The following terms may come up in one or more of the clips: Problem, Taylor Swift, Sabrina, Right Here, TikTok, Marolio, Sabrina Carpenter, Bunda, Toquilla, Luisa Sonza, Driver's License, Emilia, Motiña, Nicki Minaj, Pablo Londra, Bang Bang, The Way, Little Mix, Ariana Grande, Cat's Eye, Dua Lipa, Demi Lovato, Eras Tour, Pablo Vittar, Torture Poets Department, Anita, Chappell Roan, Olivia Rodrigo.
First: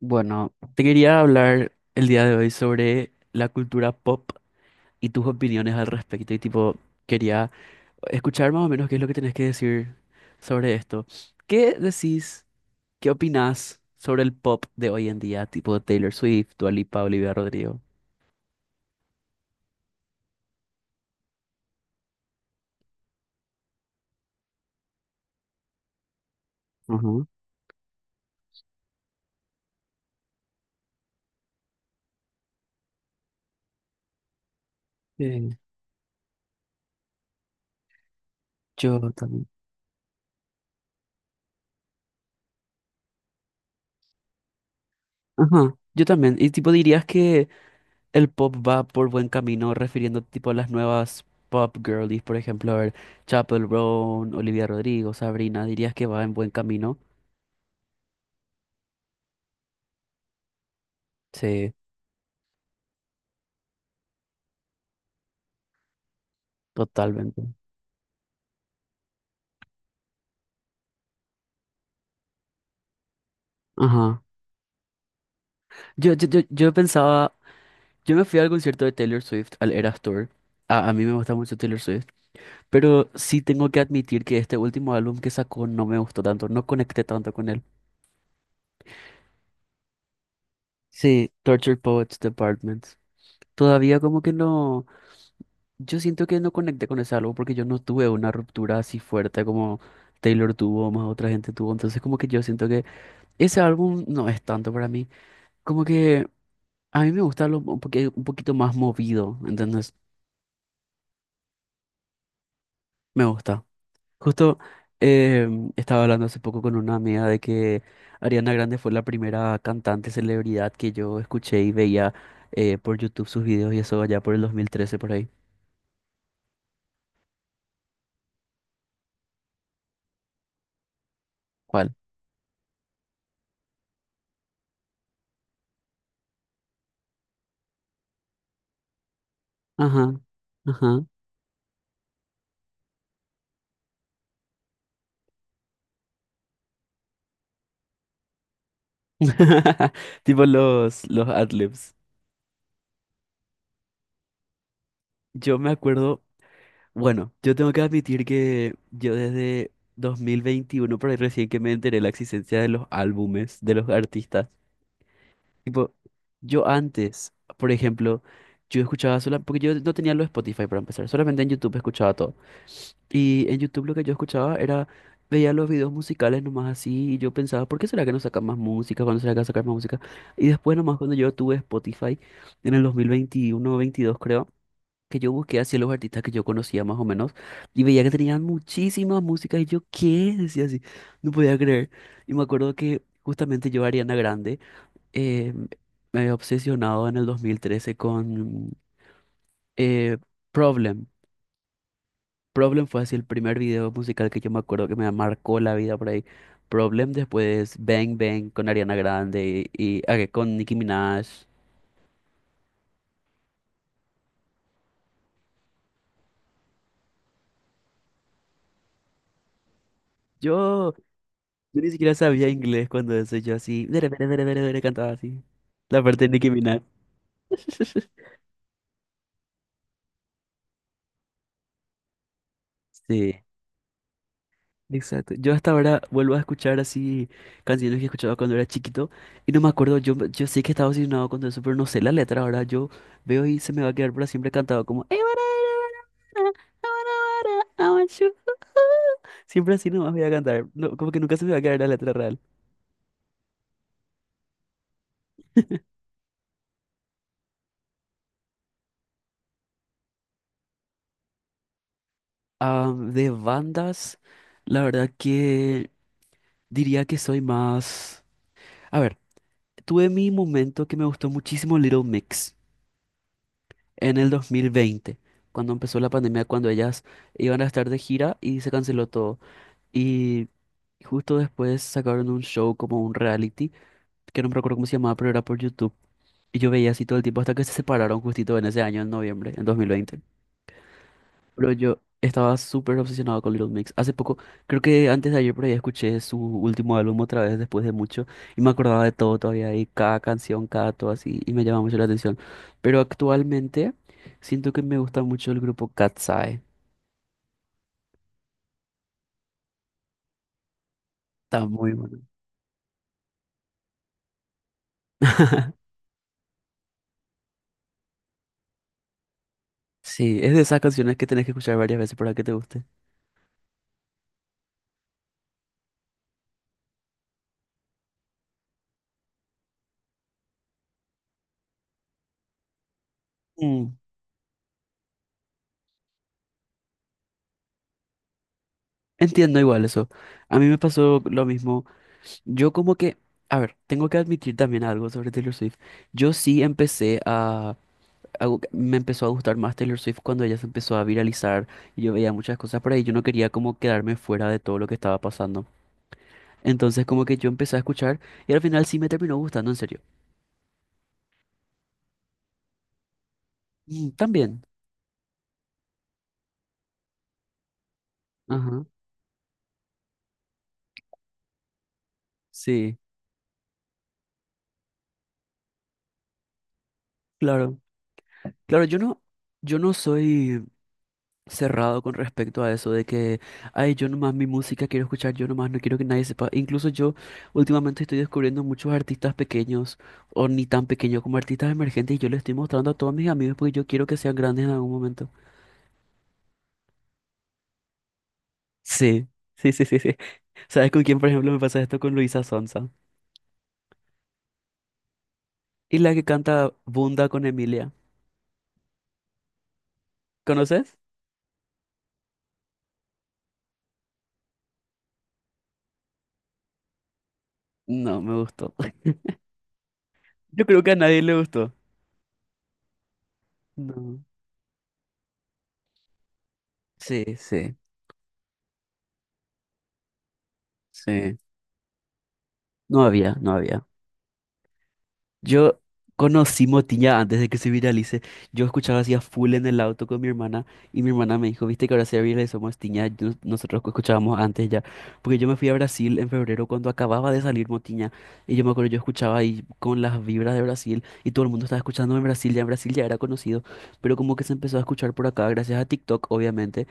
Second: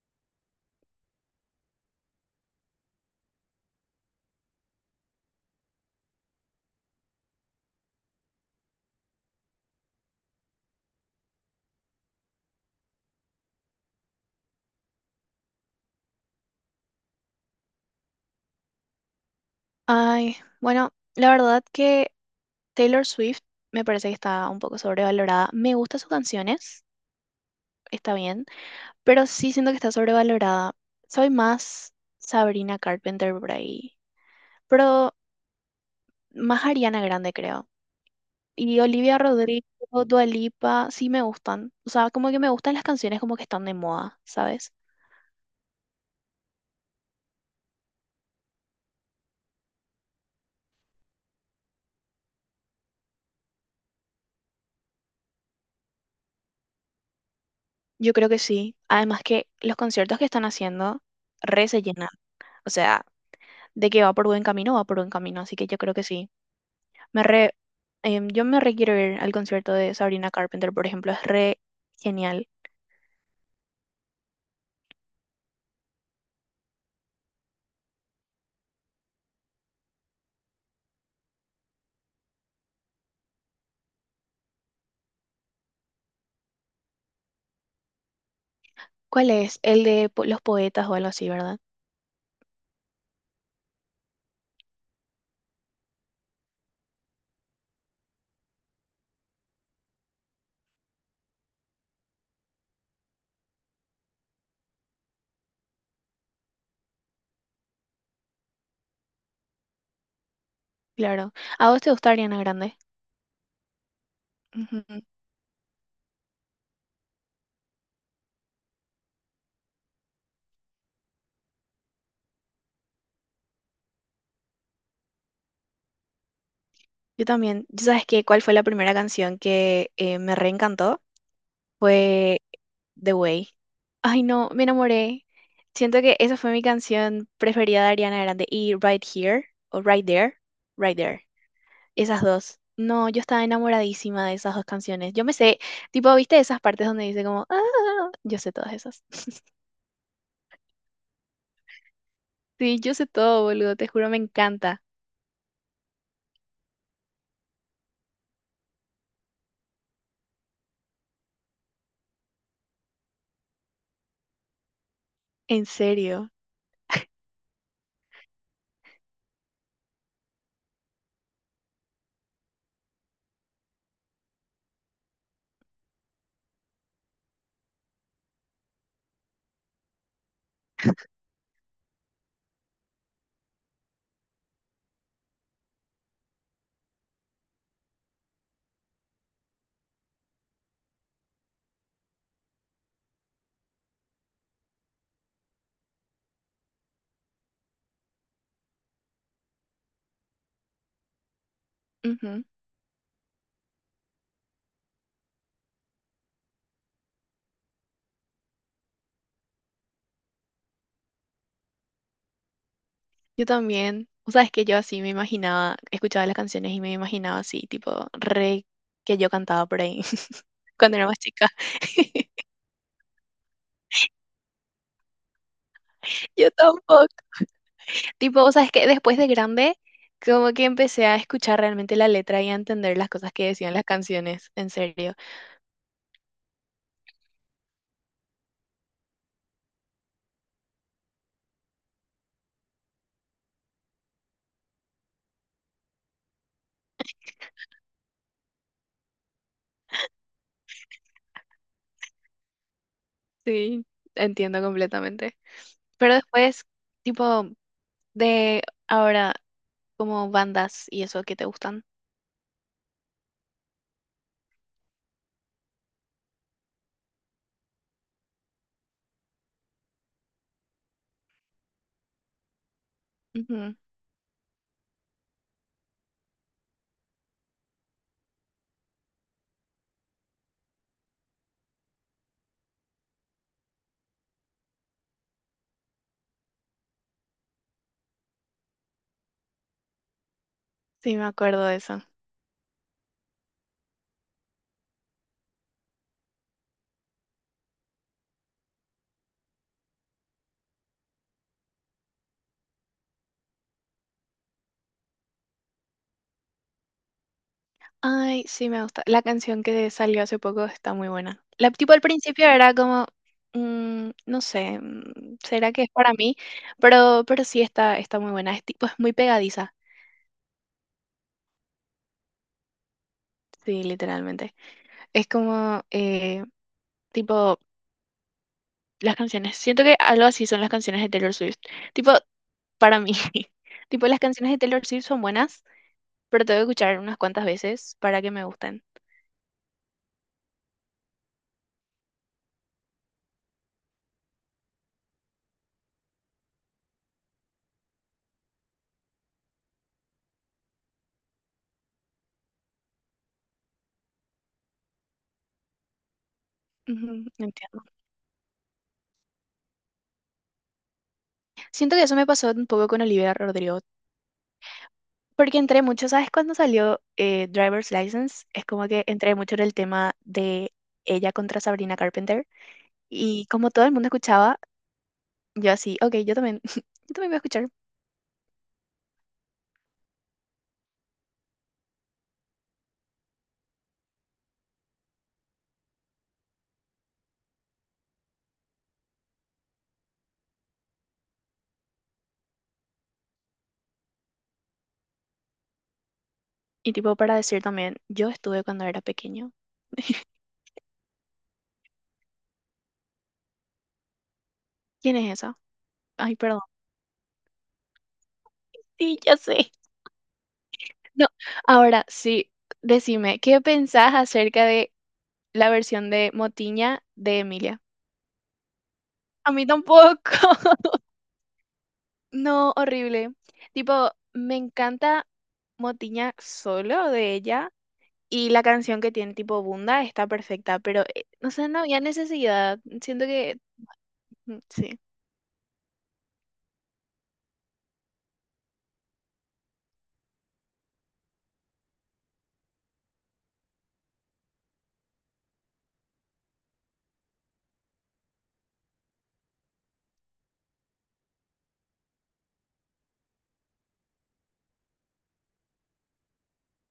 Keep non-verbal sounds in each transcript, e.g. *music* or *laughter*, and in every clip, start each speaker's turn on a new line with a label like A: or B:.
A: Bueno, te quería hablar el día de hoy sobre la cultura pop y tus opiniones al respecto. Y tipo, quería escuchar más o menos qué es lo que tenés que decir sobre esto. ¿Qué decís, qué opinás sobre el pop de hoy en día? Tipo Taylor Swift, Dua Lipa, Olivia Rodrigo.
B: Ay, bueno, la verdad que Taylor Swift me parece que está un poco sobrevalorada. Me gustan sus canciones,
A: Ajá.
B: está bien, pero sí siento que está sobrevalorada. Soy más Sabrina Carpenter por ahí, pero
A: Sí,
B: más Ariana Grande creo. Y
A: yo
B: Olivia
A: también.
B: Rodrigo, Dua Lipa, sí me gustan. O sea, como que me gustan las canciones como que están de moda, ¿sabes?
A: Ajá, yo también. Y tipo, dirías que el pop va por buen camino, refiriendo tipo a las nuevas pop girlies, por ejemplo, a ver, Chappell Roan, Olivia Rodrigo, Sabrina, dirías que va en buen camino.
B: Yo creo que sí. Además que los conciertos que están haciendo re
A: Sí,
B: se llenan. O sea, de que va por buen camino, va por buen camino, así que yo creo que sí. Me
A: totalmente.
B: re, yo me re quiero ir al concierto de Sabrina Carpenter, por ejemplo, es re genial.
A: Ajá. Yo pensaba, yo me fui al concierto de Taylor Swift, al Eras Tour. A mí me gusta mucho Taylor Swift, pero sí tengo que admitir que este último álbum que sacó no me gustó tanto, no conecté tanto con él.
B: ¿Cuál es? El de los poetas o algo así,
A: Sí,
B: ¿verdad?
A: Torture Poets Department. Todavía como que no. Yo siento que no conecté con ese álbum porque yo no tuve una ruptura así fuerte como Taylor tuvo, o más otra gente tuvo. Entonces como que yo siento que ese álbum no es tanto para mí. Como que a mí me gusta lo, un poquito más movido, ¿entendés?
B: Claro. ¿A vos te gusta Ariana Grande?
A: Me gusta. Justo
B: Ujú.
A: eh, estaba hablando hace poco con una amiga de que Ariana Grande fue la primera cantante celebridad que yo escuché y veía por YouTube sus videos y eso allá por el 2013 por ahí.
B: Yo también. ¿Y ¿Sabes qué? ¿Cuál fue la primera canción que me reencantó?
A: ¿Cuál?
B: Fue The Way. Ay, no, me enamoré. Siento que esa fue mi canción preferida de Ariana Grande. Y Right Here, o Right
A: Ajá.
B: There, Right
A: Ajá.
B: There. Esas dos. No, yo estaba enamoradísima de esas dos canciones. Yo me sé, tipo, ¿viste esas partes donde dice como, "ah, ah, ah"? ¿Yo sé todas esas? *laughs*
A: *laughs* Tipo los adlibs.
B: Sí, yo sé todo, boludo, te juro, me encanta.
A: Yo me acuerdo, bueno, yo tengo que admitir que yo desde 2021, por ahí recién que me enteré de la existencia de los álbumes de los artistas.
B: En
A: Tipo,
B: serio.
A: yo antes, por ejemplo, yo escuchaba solo, porque yo no tenía los Spotify para empezar, solamente en YouTube escuchaba todo. Y en YouTube lo que yo escuchaba era, veía los videos musicales nomás así y yo pensaba, ¿por qué será que no sacan más música? ¿Cuándo será que va a sacar más música? Y después nomás cuando yo tuve Spotify en el 2021-2022 creo, que yo busqué así los artistas que yo conocía más o menos y veía que tenían muchísimas músicas y yo, ¿qué? Decía así, no podía creer. Y me acuerdo que justamente yo, Ariana Grande, eh, me había obsesionado en el 2013 con eh, Problem.
B: Ujú.
A: Problem fue así el primer video musical que yo me acuerdo que me marcó la vida por ahí. Problem después Bang Bang con Ariana Grande y, ah, que con Nicki Minaj.
B: Yo también. O sea, es que yo así me imaginaba, escuchaba las canciones y me imaginaba así, tipo, re que yo cantaba por ahí *laughs*
A: Yo,
B: cuando era más chica.
A: yo ni siquiera
B: *laughs*
A: sabía inglés cuando eso, yo así, dere, dere, dere, dere, dere, cantaba así. La parte de
B: Yo
A: Nicki Minaj.
B: tampoco.
A: *laughs*
B: Tipo, o sea, es que después de grande, como que empecé a escuchar realmente la letra y a entender las cosas
A: Sí.
B: que decían las canciones, en serio.
A: Exacto. Yo hasta ahora vuelvo a escuchar así canciones que escuchaba cuando era chiquito y no me acuerdo, yo sé que estaba obsesionado con todo eso, pero no sé la letra. Ahora yo veo y se me va a quedar para siempre cantado como *laughs* siempre así nomás voy a cantar. No, como que nunca se me va a quedar la letra real.
B: Sí, entiendo completamente. Pero después, tipo, de ahora, como bandas y eso que te gustan.
A: Ah, de bandas, la verdad que diría que soy más. A ver, tuve mi momento que me gustó muchísimo Little Mix,
B: Ujú.
A: en el 2020 cuando empezó la pandemia, cuando ellas iban a estar de gira y se canceló todo. Y justo después sacaron un show como un reality, que no me recuerdo cómo se llamaba, pero era por YouTube. Y yo veía así todo el tiempo hasta que se separaron justito en ese año, en noviembre, en 2020,
B: Sí, me acuerdo
A: pero
B: de
A: yo
B: eso.
A: estaba súper obsesionado con Little Mix. Hace poco, creo que antes de ayer por ahí escuché su último álbum otra vez después de mucho y me acordaba de todo todavía y cada canción, cada todo así y me llama mucho la atención. Pero actualmente siento que me gusta mucho el grupo Cat's Eye.
B: Ay, sí, me gusta. La canción que salió hace poco está muy buena.
A: Está
B: La,
A: muy
B: tipo, al
A: bueno.
B: principio era como, mm, no sé, mm, ¿será que es
A: *laughs*
B: para mí? Pero sí está, está muy buena. Es tipo, es muy pegadiza.
A: Sí, es de esas canciones que tenés que escuchar varias veces para que te guste.
B: Sí, literalmente. Es como, tipo, las canciones. Siento que algo así son las canciones de Taylor Swift. Tipo, para mí. *laughs*
A: Mm,
B: Tipo, las canciones de Taylor Swift son buenas, pero tengo que escuchar unas cuantas veces para que me gusten.
A: entiendo igual eso. A mí me pasó lo mismo. Yo como que, a ver, tengo que admitir también algo sobre Taylor Swift. Yo sí empecé a algo que me empezó a gustar más Taylor Swift cuando ella se empezó a viralizar y yo veía muchas cosas por ahí. Yo no quería como quedarme fuera de todo lo que estaba pasando. Entonces como
B: Ujú,
A: que yo empecé a
B: entiendo.
A: escuchar y al final sí me terminó gustando, en serio.
B: Siento que eso me pasó un poco con Olivia Rodrigo,
A: Mm, también.
B: porque entré mucho, ¿sabes? Cuando salió Driver's License, es
A: Ajá.
B: como que entré mucho en el tema de ella contra Sabrina Carpenter,
A: Sí,
B: y como todo el mundo escuchaba, yo así, ok, yo también, *laughs* yo también voy a escuchar.
A: claro. Claro, yo no soy cerrado con respecto a eso de que, ay, yo nomás mi música quiero escuchar, yo nomás no quiero que nadie sepa. Incluso yo últimamente estoy descubriendo muchos artistas pequeños o ni tan pequeños como artistas emergentes y yo les estoy mostrando a todos mis amigos porque yo quiero que sean grandes en algún momento.
B: Y tipo, para decir también, yo estuve cuando era
A: Sí,
B: pequeño.
A: sí, sí, sí, sí. ¿Sabes con quién, por ejemplo, me pasa esto con Luisa Sonza?
B: ¿Quién es esa?
A: Y la que
B: Ay, perdón.
A: canta Bunda con Emilia.
B: Sí, ya sé.
A: ¿Conoces?
B: No, ahora sí, decime, ¿qué pensás acerca de la versión de Motiña de Emilia?
A: No, me gustó. *laughs*
B: A mí tampoco.
A: Yo creo
B: *laughs*
A: que a nadie le gustó.
B: No, horrible. Tipo,
A: No.
B: me encanta Motiña solo
A: Sí,
B: de ella
A: sí,
B: y la canción que tiene tipo Bunda está perfecta, pero
A: sí.
B: no sé, no había necesidad.
A: No
B: Siento
A: había, no
B: que
A: había.
B: mm, sí.
A: Yo conocí Motiña antes de que se viralice. Yo escuchaba así a full en el auto con mi hermana y mi hermana me dijo, viste que ahora se viralizó Motiña, nosotros que escuchábamos antes ya. Porque yo me fui a Brasil en febrero cuando acababa de salir Motiña y yo me acuerdo, yo escuchaba ahí con las vibras de Brasil y todo el mundo estaba escuchando en Brasil ya era conocido, pero como que se empezó a escuchar por acá gracias a TikTok, obviamente.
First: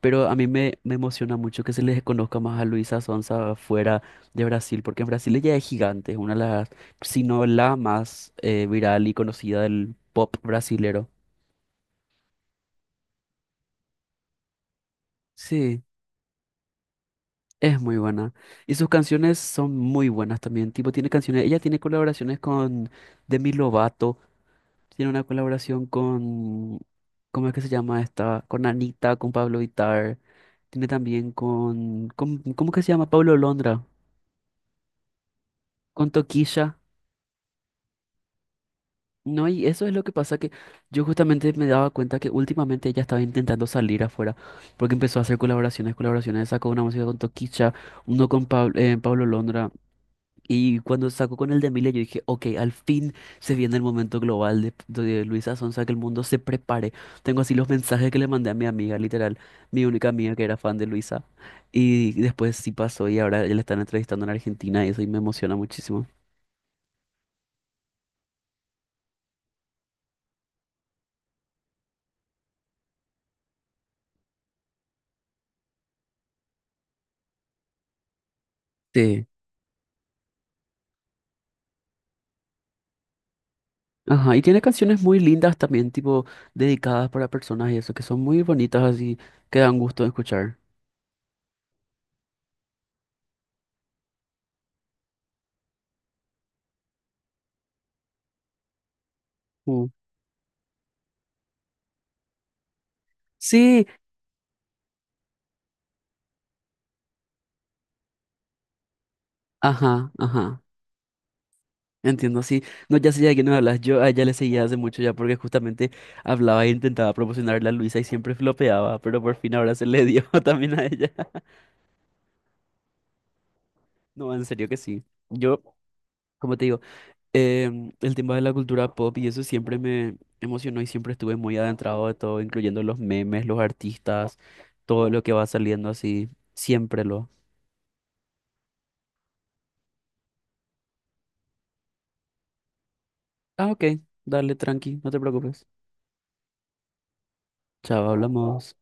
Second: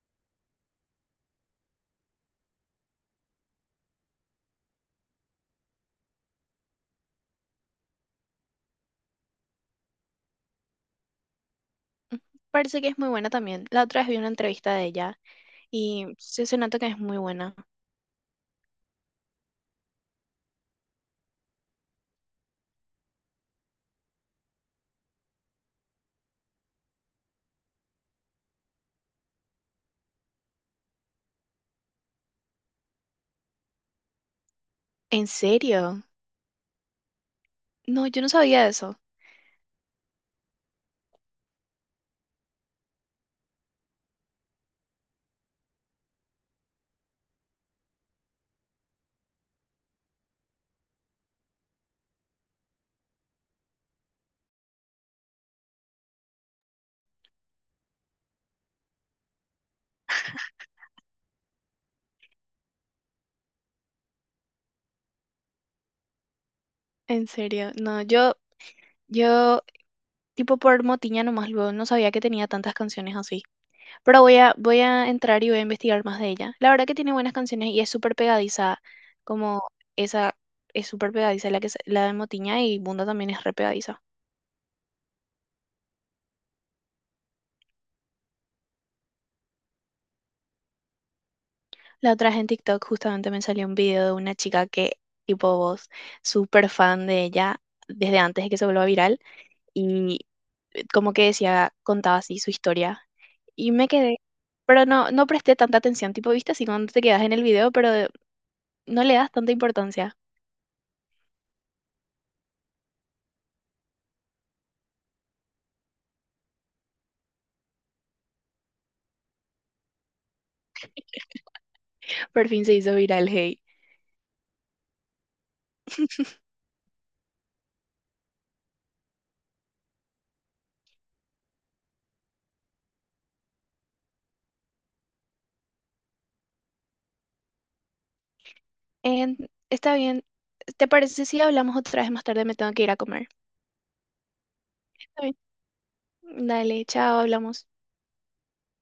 A: Pero a mí me emociona mucho que se les conozca más a Luisa Sonza fuera de Brasil, porque en Brasil ella es gigante, es una de las, si no la más viral y conocida del pop brasilero.
B: Parece que es muy buena también. La otra vez vi una entrevista de ella
A: Sí,
B: y se nota que es muy buena.
A: es muy buena. Y sus canciones son muy buenas también. Tipo, tiene canciones, ella tiene colaboraciones con Demi Lovato, tiene una colaboración con, ¿cómo es que se llama esta? Con Anita, con Pablo Vittar, tiene también con, ¿cómo que se llama? Pablo Londra,
B: ¿En serio?
A: con Toquilla.
B: No, yo no sabía eso.
A: No, y eso es lo que pasa que yo justamente me daba cuenta que últimamente ella estaba intentando salir afuera, porque empezó a hacer colaboraciones, colaboraciones, sacó una música con Toquicha, uno con Pablo Londra, y cuando sacó con el de Emilia yo dije, ok, al fin se viene el momento global de Luisa Sonza, que el mundo se prepare. Tengo así los mensajes que le mandé a mi amiga, literal, mi única amiga que era fan de Luisa, y después sí pasó y ahora ya la están entrevistando en Argentina y eso y me emociona muchísimo.
B: En serio. No, yo, tipo por Motiña nomás luego no sabía que tenía tantas canciones así. Pero voy a entrar y voy a investigar más de ella. La verdad que tiene buenas canciones y es súper pegadiza, como esa es súper pegadiza la la de Motiña y Bunda también es re pegadiza.
A: Ajá, y tiene canciones muy lindas también, tipo dedicadas para personas y eso, que son muy bonitas así, que dan gusto de escuchar.
B: La otra vez en TikTok justamente me salió un video de una chica que, tipo vos, súper fan de ella desde antes de que se vuelva viral
A: Mm.
B: y como que decía, contaba así su historia y
A: Sí,
B: me quedé. Pero no, no presté tanta atención, tipo, viste así cuando te quedas en el video, pero no le das tanta
A: ajá,
B: importancia.
A: ajá, entiendo, sí. No, ya sé ya de quién me hablas, yo a ella le seguía hace mucho ya porque justamente hablaba e intentaba promocionarla a Luisa y siempre flopeaba, pero por fin ahora se le dio *laughs* también a ella.
B: Por fin se hizo viral, hey.
A: No, en serio que sí. Yo, como te digo, el tema de la cultura pop y eso siempre me emocionó y siempre estuve muy adentrado de todo, incluyendo los memes, los artistas, todo lo que va saliendo así, siempre lo.
B: En- Está bien. ¿Te parece si hablamos otra vez más tarde? Me tengo que ir a comer.
A: Ah, ok, dale, tranqui, no te
B: Está bien.
A: preocupes.
B: Dale, chao, hablamos.
A: Chao, hablamos.